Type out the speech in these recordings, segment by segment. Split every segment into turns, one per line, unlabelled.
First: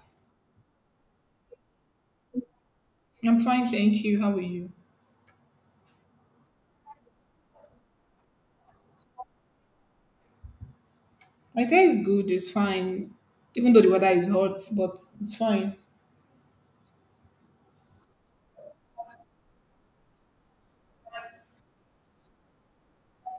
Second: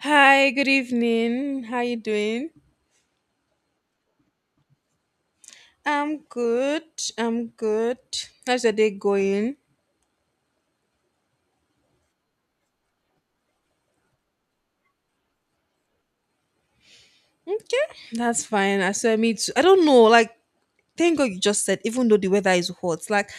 Hi, good evening. How you doing?
I'm fine, thank you. How are you?
I'm good. I'm good. How's your day going?
My day is good, it's fine. Even though the weather is hot, but it's fine.
Okay, that's fine. I said me too. I don't know. Like, thank God you just said. Even though the weather is hot, like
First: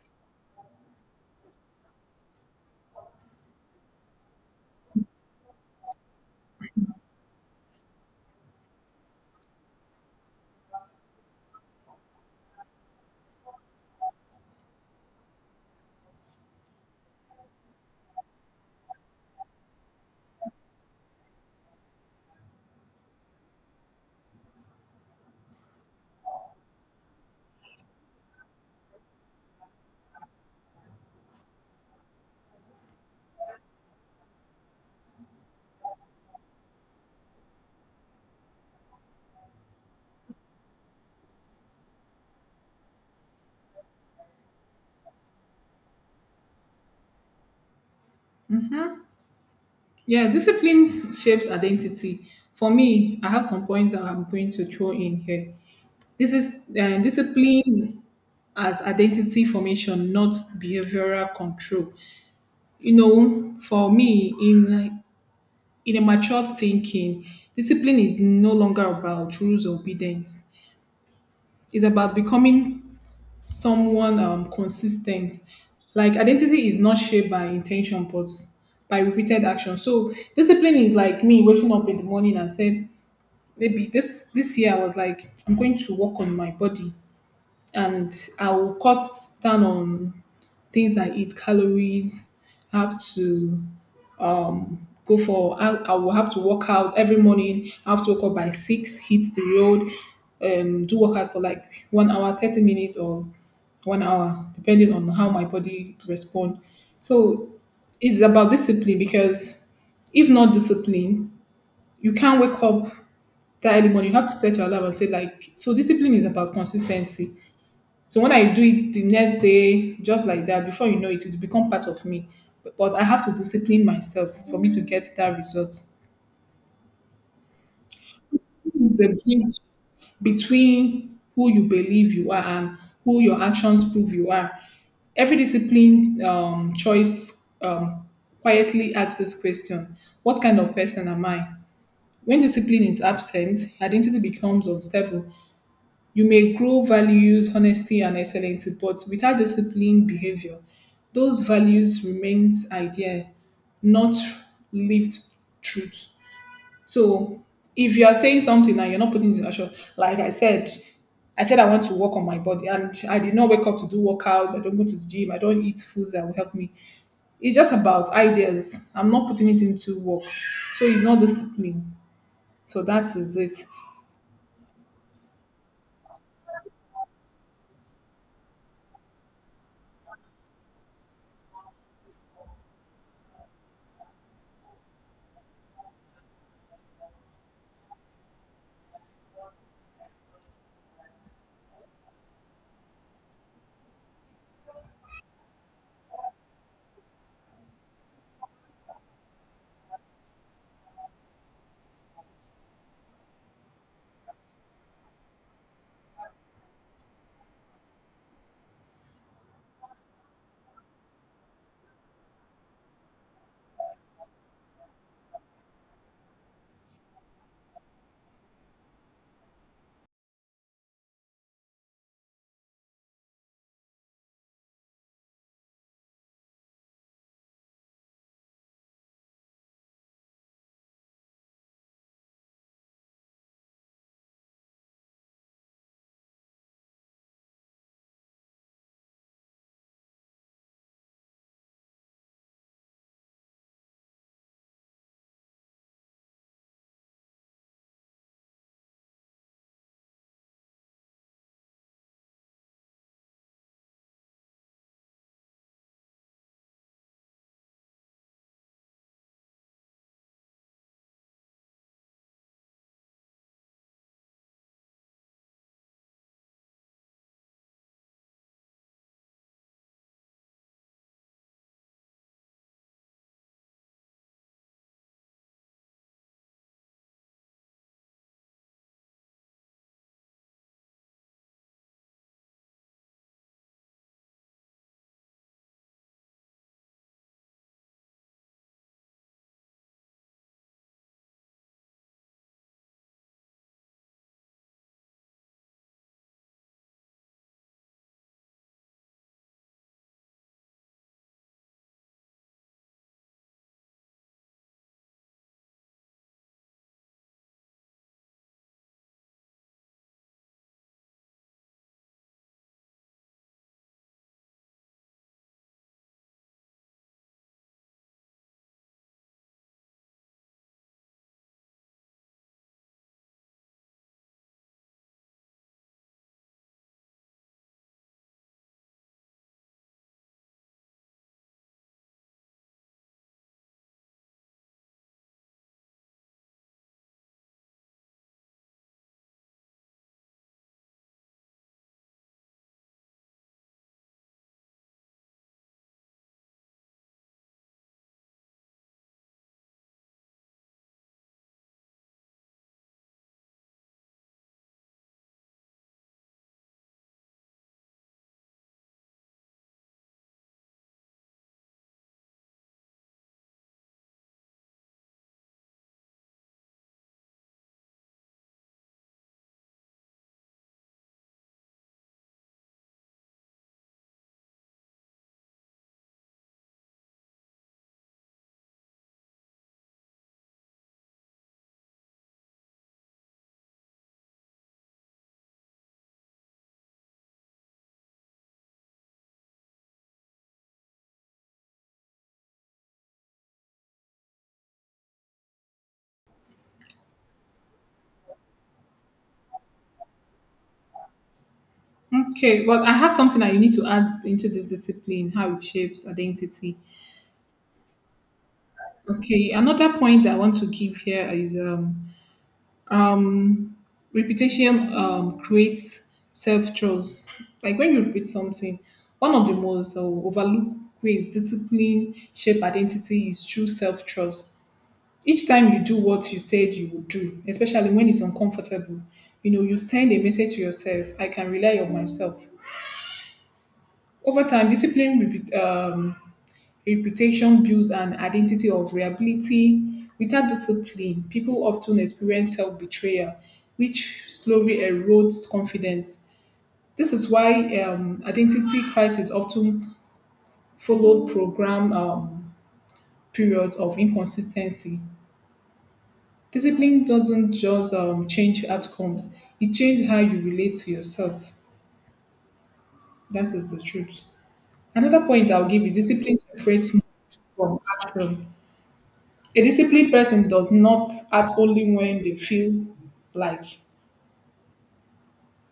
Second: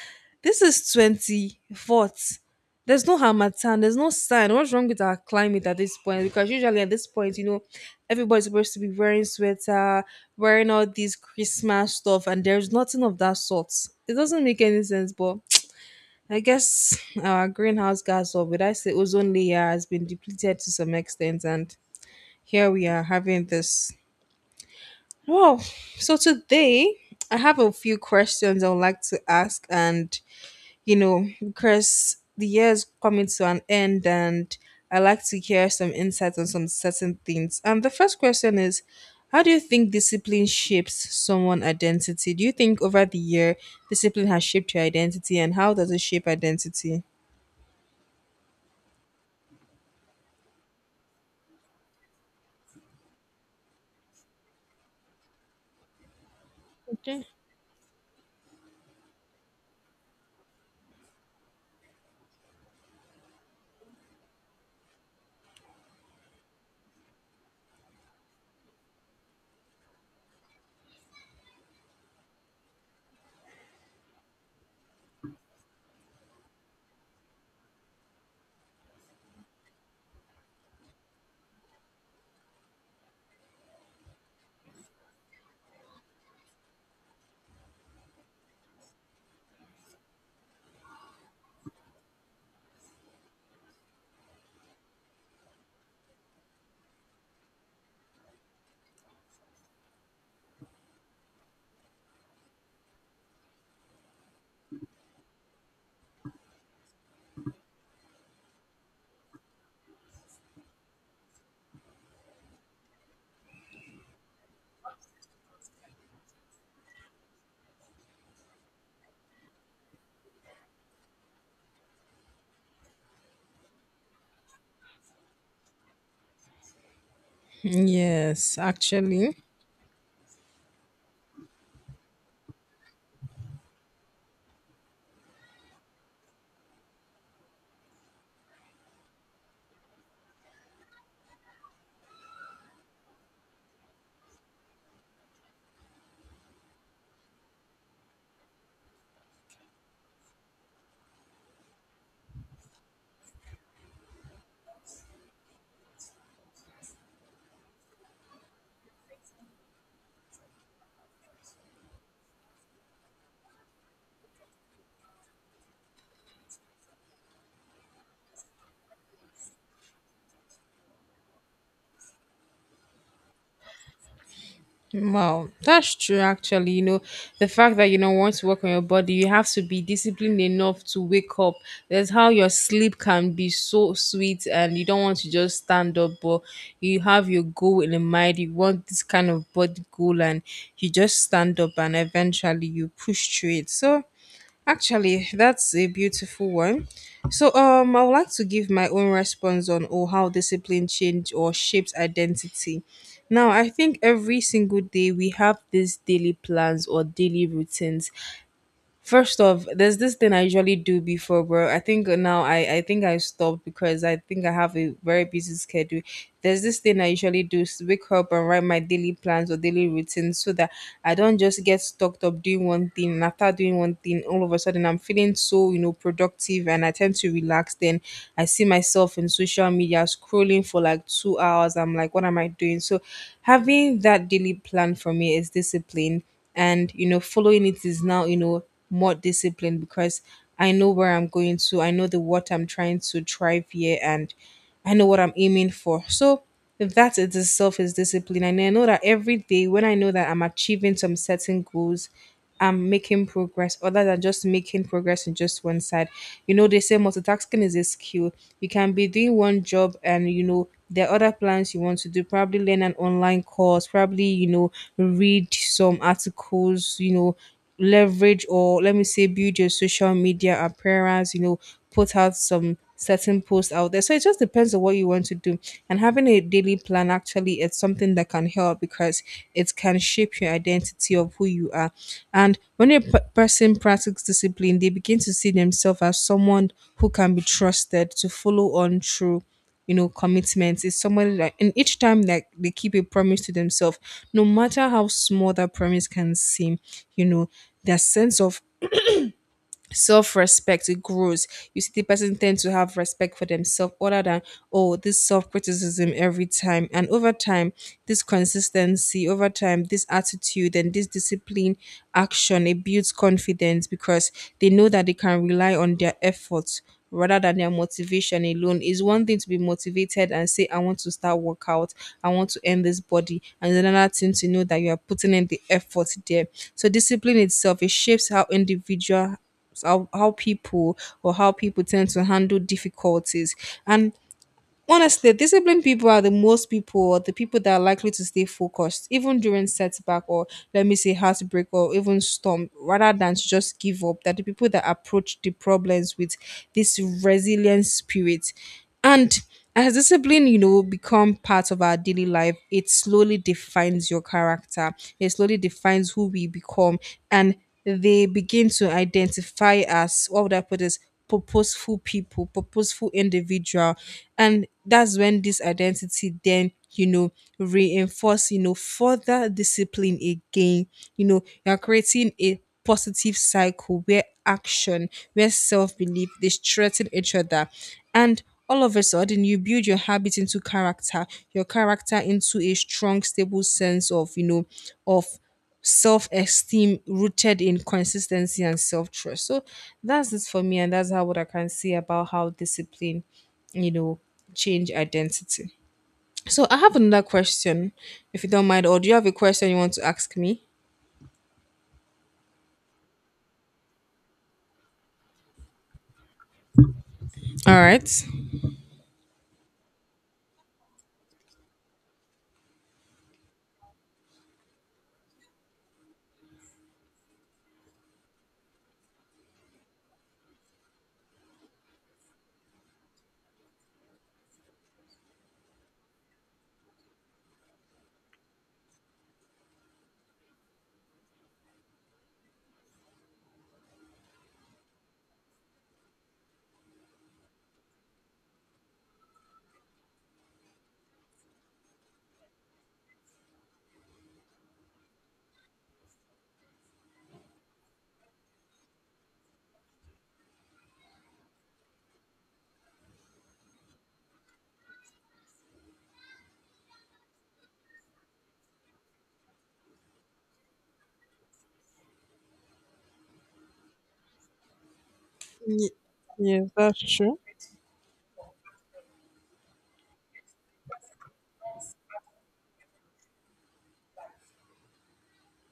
this is 24th. There's no hamatan. There's no sign. What's wrong with our climate at this point? Because usually at this point, everybody's supposed to be wearing sweater, wearing all these Christmas stuff, and there's nothing of that sort. It doesn't make any sense, but I guess our greenhouse gas, or would I say ozone layer, has been depleted to some extent, and here we are having this. Wow. So today, I have a few questions I would like to ask, and because the year is coming to an end, and I like to hear some insights on some certain things. And the first question is: how do you think discipline shapes someone' identity? Do you think over the year discipline has shaped your identity, and how does it shape identity?
Yeah, discipline shapes identity. For me, I have some points that I'm going to throw in here. This is discipline as identity formation, not behavioral control. You know, for me, in a mature thinking, discipline is no longer about rules or obedience. It's about becoming someone consistent. Like identity is not shaped by intention, but by repeated action. So discipline is like me waking up in the morning and said, maybe this year I was like, I'm going to work on my body and I will cut down on things I eat, calories. I have to go for. I will have to work out every morning. I have to wake up by 6, hit the road, do workout for like 1 hour, 30 minutes, or 1 hour, depending on how my body respond. So it's about discipline because if not discipline, you can't wake up that early morning. You have to set your alarm and say like, so discipline is about consistency. So when I do it the next day, just like that, before you know it, it will become part of me. But I have to discipline myself for me to get that result. It's
Yes,
a big
actually.
between who you believe you are and who your actions prove you are. Every discipline choice quietly asks this question. What kind of person am I? When discipline is absent, identity becomes unstable. You may grow values, honesty, and excellence, but without disciplined behavior, those values remains idea, not lived truth. So if you are saying something and you're not putting it in action, like I said, I said I want to work on my body and I did not wake up to do workouts. I don't go to the gym. I don't eat foods that will help me. It's just about ideas. I'm not putting it into work. So it's not discipline. So that is it.
Wow, that's true. Actually, you know, the fact that you don't want to work on your body, you have to be disciplined enough to wake up. That's how your sleep can be so sweet, and you don't want to just stand up, but you have your goal in mind. You want this kind of body goal, and you just stand up, and eventually you push through it. So actually, that's a beautiful one. So, I would like to give my own response on or how discipline change or shapes identity. Now, I think every single day we have these daily plans or daily routines. First off, there's this thing I usually do before, bro. I think now I think I stopped because I think I have a very busy schedule. There's this thing I usually do is wake up and write my daily plans or daily routines so that I don't just get stuck up doing one thing, and after doing one thing all of a sudden I'm feeling so, you know, productive and I tend to relax. Then I see myself in social media scrolling for like 2 hours. I'm like, what am I doing? So having that daily plan for me is discipline, and you know following it is now, you know, more disciplined because I know where I'm going to, I know the what I'm trying to thrive here, and I know what I'm aiming for. So that it itself is discipline. And I know that every day when I know that I'm achieving some certain goals, I'm making progress other than just making progress in just one side. You know, they say multitasking is a skill. You can be doing one job and you know there are other plans you want to do, probably learn an online course, probably, you know, read some articles, you know, leverage, or let me say build your social media appearance, you know, put out some certain posts out there. So it just depends on what you want to do, and having a daily plan actually it's something that can help, because it can shape your identity of who you are. And when a person practices discipline, they begin to see themselves as someone who can be trusted to follow on through, you know, commitment. It's somebody that, and each time like they keep a promise to themselves, no matter how small that promise can seem, you know, their sense of self-respect it grows. You see the person tend to have respect for themselves other than oh this self-criticism every time. And over time, this consistency over time, this attitude and this discipline action, it builds confidence because they know that they can rely on their efforts rather than their motivation alone. Is one thing to be motivated and say I want to start workout, I want to end this body, and it's another thing to know that you are putting in the effort there. So discipline itself it shapes how individual, how people, or how people tend to handle difficulties. And honestly, disciplined people are the most people, or the people that are likely to stay focused even during setback, or let me say heartbreak, or even storm rather than to just give up. That the people that approach the problems with this resilient spirit. And as discipline, you know, become part of our daily life, it slowly defines your character. It slowly defines who we become. And they begin to identify as, what would I put this, purposeful people, purposeful individual, and that's when this identity then, you know, reinforce, you know, further discipline again. You know, you're creating a positive cycle where action, where self belief they strengthen each other, and all of a sudden you build your habit into character, your character into a strong, stable sense of, you know, of self-esteem rooted in consistency and self-trust. So that's it for me, and that's how what I can say about how discipline, you know, change identity. So I have another question, if you don't mind, or do you have a question you want to ask me?
Okay, but I have something that you need to add into this discipline, how it shapes identity.
All right.
Okay, another point I want to give here is um Repetition creates self trust. Like when you repeat something, one of the most overlooked ways discipline shape identity is through self trust. Each time you do what you said you would do, especially when it's uncomfortable, you know you send a message to yourself: I can rely on myself. Over time, reputation builds an identity of reliability. Without discipline, people often experience self betrayal, which slowly erodes confidence. This is why identity crisis often followed program periods of inconsistency. Discipline doesn't just change outcomes; it changes how you relate to yourself. That is the truth. Another point I'll give you:
Ye-
discipline
Yes,
separates
that's
mood
true.
from action. A disciplined person does not act only when they feel like.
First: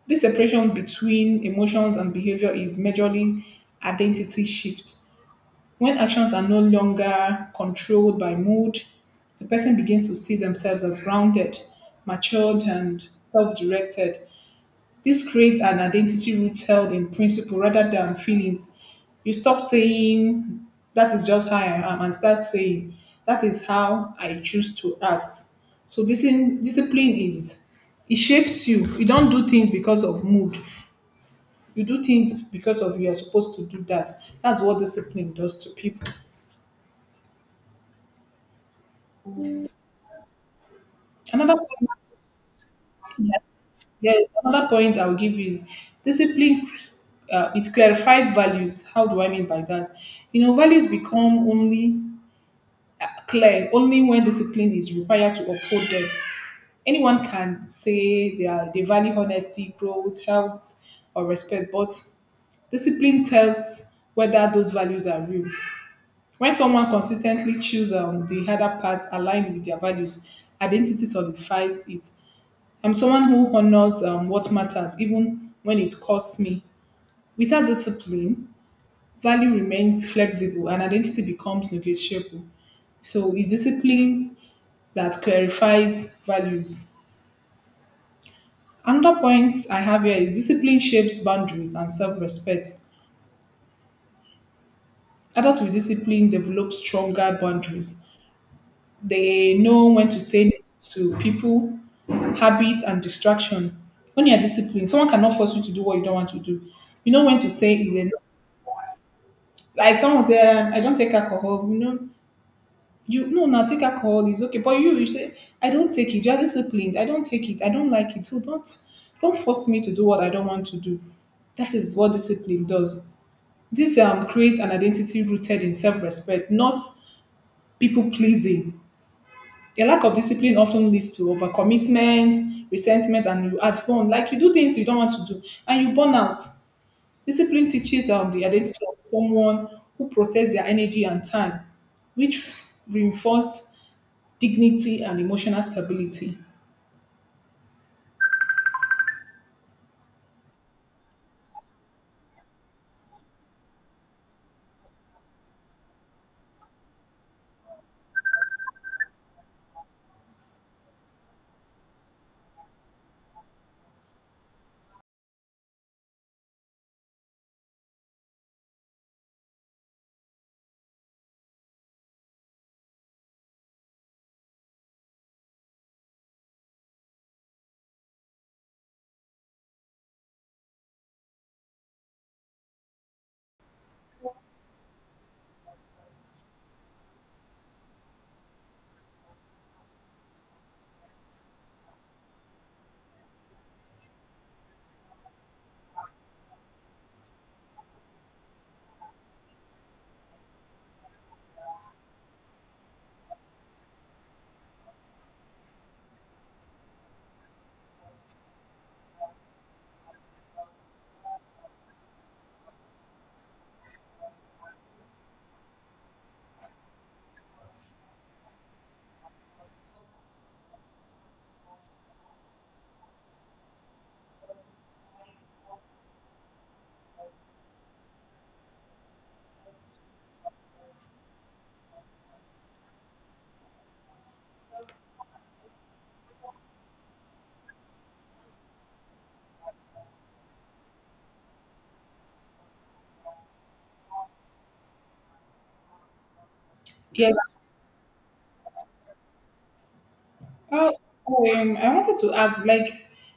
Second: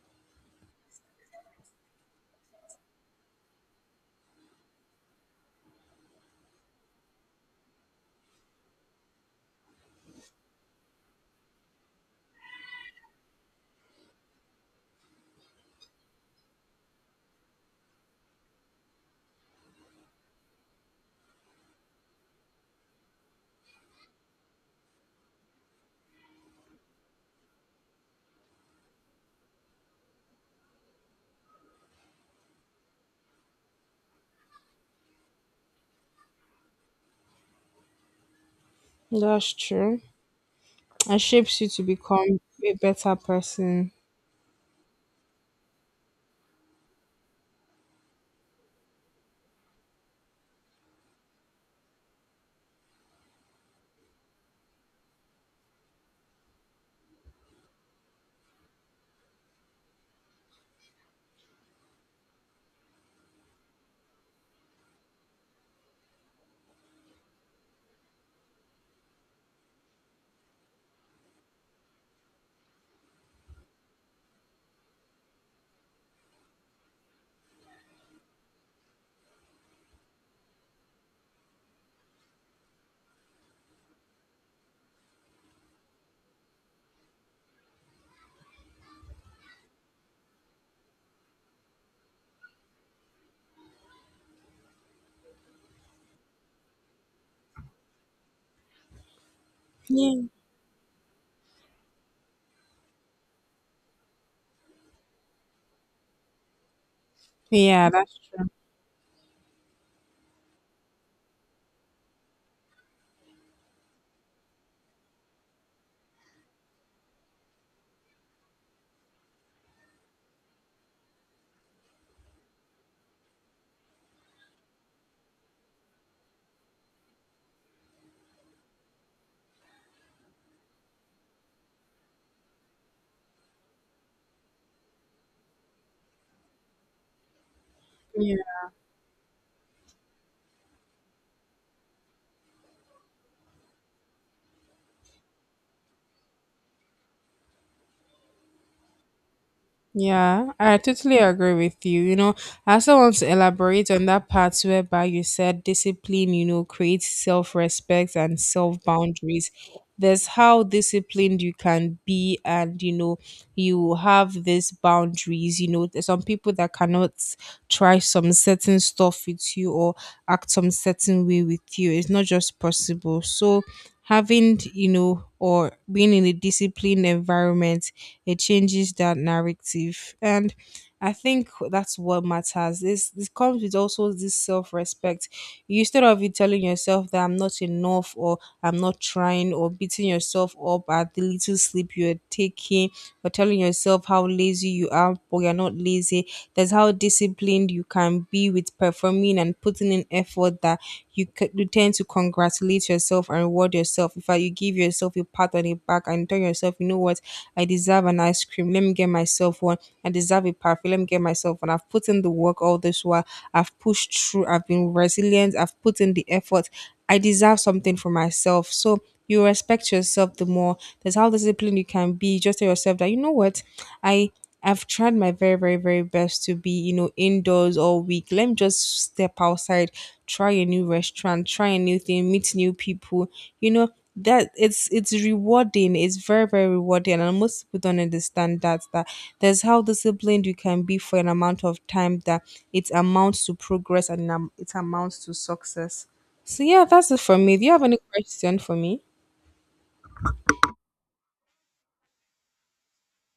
This separation between emotions and behavior is majorly identity shift. When actions are no longer controlled by mood, the person begins to see themselves as grounded, matured, and self directed. This creates an identity rooted in principle rather than feelings. You stop saying, that is just how I am, and start saying, that is how I choose to act. So, discipline is, it shapes you. You don't do things because of mood, you do things because of you are supposed to do that. That's what discipline does to people.
That's true. It
Another
shapes you to
point,
become a better person.
yes, another point I will give you is discipline. It clarifies values. How do I mean by that? You know, values become only clear only when discipline is required to uphold them. Anyone can say they value honesty, growth, health, or respect, but discipline tells whether those values are real. When someone consistently chooses the harder path aligned with their values, identity solidifies it. I'm someone who honors what matters, even when it costs me. Without discipline, value remains flexible and identity becomes negotiable. So, it's discipline that clarifies values. Another point I have here is discipline shapes boundaries and self respect. Adults with discipline develop stronger boundaries. They know when to
Yeah.
say no to people, habits, and distraction. When you are disciplined, someone cannot force you to do what you don't want to do. You know when to say
Yeah,
is
that's
enough.
true.
Like someone say, I don't take alcohol. You know, you no, now take alcohol is okay. But you say, I don't take it. You're disciplined. I don't take it. I don't like it. So don't force me to do what I don't want to do. That is what discipline does. This creates an identity rooted in self-respect, not people pleasing. A lack of discipline often leads to overcommitment, resentment, and you add on. Like you do things you don't want to do, and you burn out. Discipline teaches the
Yeah.
identity of someone who protects their energy and time, which reinforce dignity and emotional stability.
Yeah, I totally agree with you. You know, I also want to elaborate on that part whereby you said discipline, you know, creates self respect and self boundaries. There's how disciplined you can be, and you know, you have these boundaries. You know, there's some people that cannot try some certain stuff with you or act some certain way with you. It's not just possible. So having, you know, or being in a disciplined environment, it changes that narrative. And I think that's what matters. This comes with also this self-respect. Instead of you telling yourself that I'm not enough, or I'm not trying, or beating yourself up at the little sleep you're taking, or telling yourself how lazy you are, or you're not lazy, that's how disciplined you can be with performing and putting in effort that you, you tend to congratulate yourself and reward yourself. In fact, you give yourself a pat on the back and tell yourself, you know what, I deserve an ice cream. Let me get myself one. I deserve a perfume. Let me get myself one. I've put in the work all this while. I've pushed through. I've been resilient. I've put in the effort. I deserve something for myself. So you respect yourself the more. That's how disciplined you can be. Just tell yourself that you know what, I I've tried my very, very, very best to be, you know, indoors all week. Let me just step outside, try a new restaurant, try a new thing, meet new people. You know, that it's rewarding. It's very, very rewarding. And most people don't understand that that there's how disciplined you can be for an amount of time that it amounts to progress, and it amounts to success. So yeah, that's it for me.
Yes.
Do you have any question for me?
Uh, I wanted to ask, like,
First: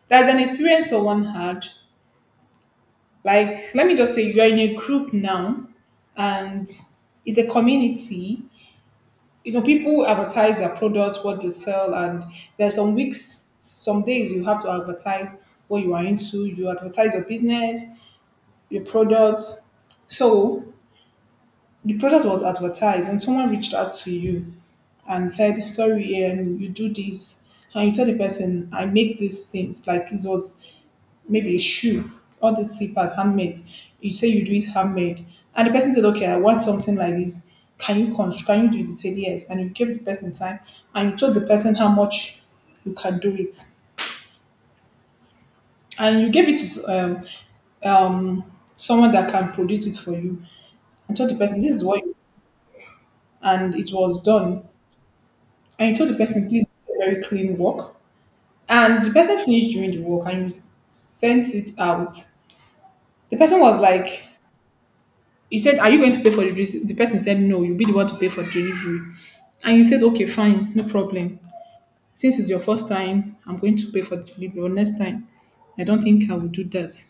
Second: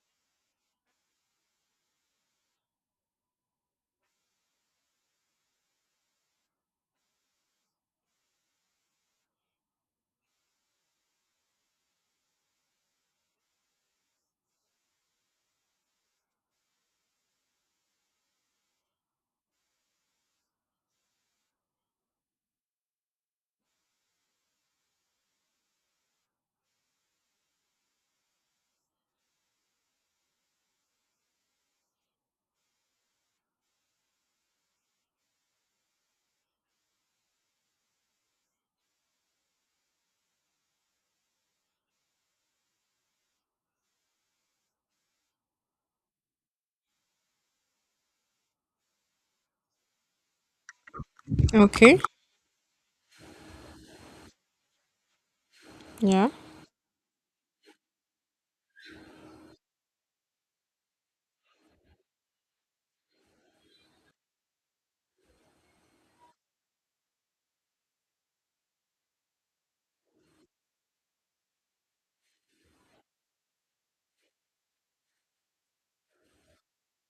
there's an experience on one had. Like, let me just say you're in a group now, and it's a community. You know, people advertise their products, what they sell, and there's some weeks, some days you have to advertise what you are into. You advertise your business, a product. So the product was advertised, and someone reached out to you and said, "Sorry, you do this." And you tell the person, "I make these things." Like this was maybe a shoe, all these slippers, handmade. You say you do it handmade, and the person said, "Okay, I want something like this. Can you do this?" Said yes, and you gave the person time, and you told the person how much you can do it. And you gave it to someone that can produce it for you and told the person, this is
Okay.
what and it was done. And he told the
Yeah.
person, please do a very clean work. And the person finished doing the work and he sent it out. The person was like, he said, are you going to pay for the delivery? The person said, no, you'll be the one to pay for the delivery. And he said, okay, fine, no problem. Since it's your first time, I'm going to pay for the delivery. But next time, I don't think I will do that.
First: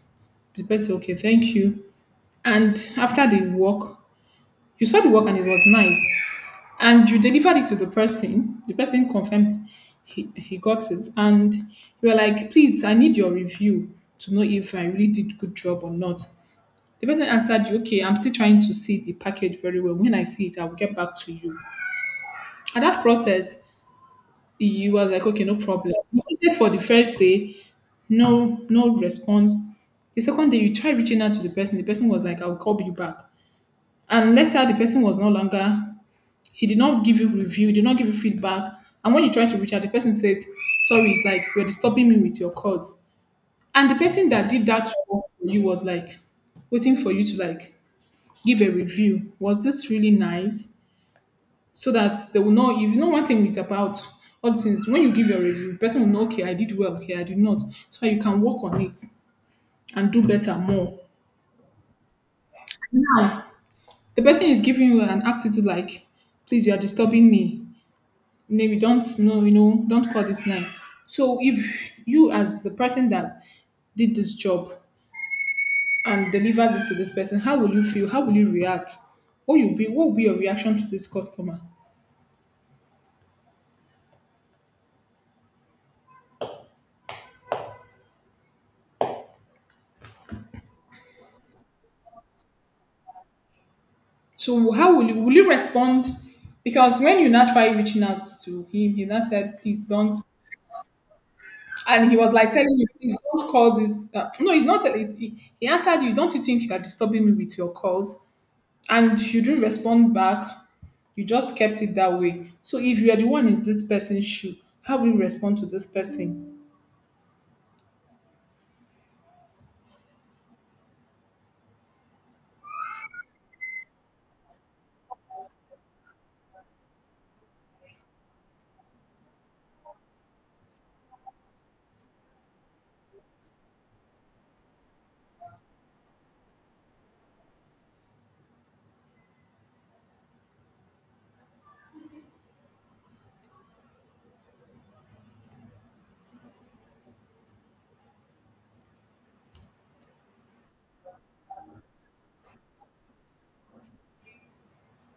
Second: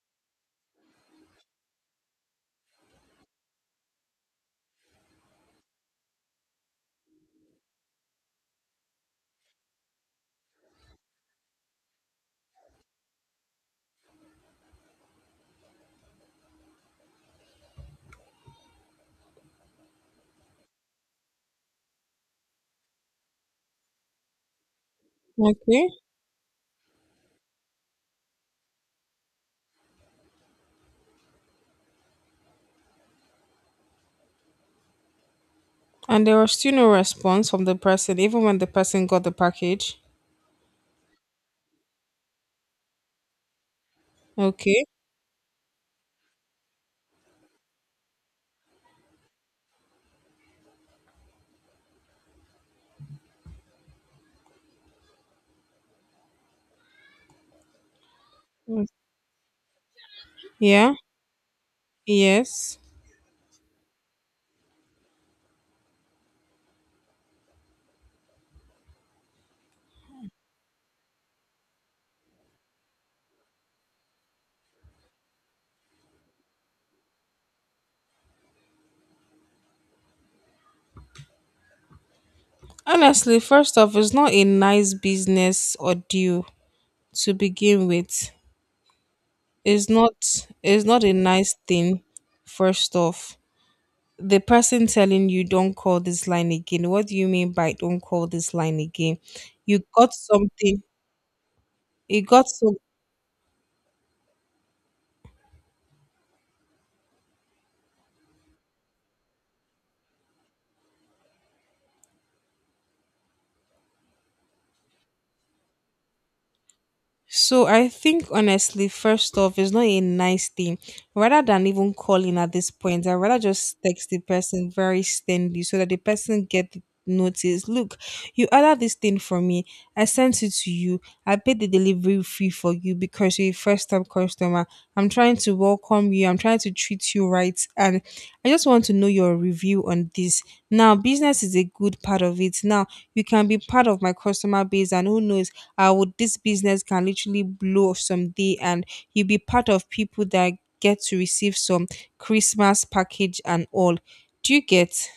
The person said, okay, thank you. And after the work, you saw the work and it was nice. And you delivered it to the person. The person confirmed he got it, and you were like, "Please, I need your review to know if I really did good job or not." The person answered you, "Okay, I'm still trying to see the package very well. When I see it, I will get back to you." At that process, you was like, "Okay, no
Okay.
problem." You waited for the first day, no, no response. The second day, you tried reaching out to the person. The person was like, "I'll call you back." And later, the person was no longer.
And there was
He
still
did
no
not give you
response from
review, he
the
did not give you
person, even when the
feedback.
person
And
got
when
the
you try to reach out, the
package.
person said, sorry, it's like you're disturbing me with your calls. And the person that did
Okay.
that work for you was like waiting for you to like give a review. Was this really nice? So that they will know if you know one thing with about all these things, when you give your review, the person will know, okay, I did well here, I did not. So you can work on
Mm.
it and do better
Yeah.
more.
Yes.
Now the person is giving you an attitude like, please, you are disturbing me. Maybe don't know, you know, don't call this line. So if you as the person that did this job and delivered it to this person, how will you feel? How will you react? What will be your reaction to this customer?
Honestly, first off, it's not a nice business or deal to begin with. It's not. It's not a nice thing. First off, the
So
person
how
telling
will
you
you
don't call
respond?
this line again.
Because
What do
when
you
you
mean
now try
by don't
reaching out
call this
to
line
him, he
again?
now said,
You
please
got
don't.
something.
And he
You
was
got
like
some.
telling you, please don't call this. No, he's not. He answered you, don't you think you are disturbing me with your calls? And you didn't respond back, you just kept it that way. So if you are the one in this person's shoe, how will you respond to this person?
So I think honestly, first off, it's not a nice thing. Rather than even calling at this point, I rather just text the person very sternly so that the person get the notice. Look, you ordered this thing for me. I sent it to you. I paid the delivery fee for you because you're a first time customer. I'm trying to welcome you. I'm trying to treat you right. And I just want to know your review on this. Now, business is a good part of it. Now, you can be part of my customer base, and who knows, with this business can literally blow someday and you'll be part of people that get to receive some Christmas package and all. Do you get?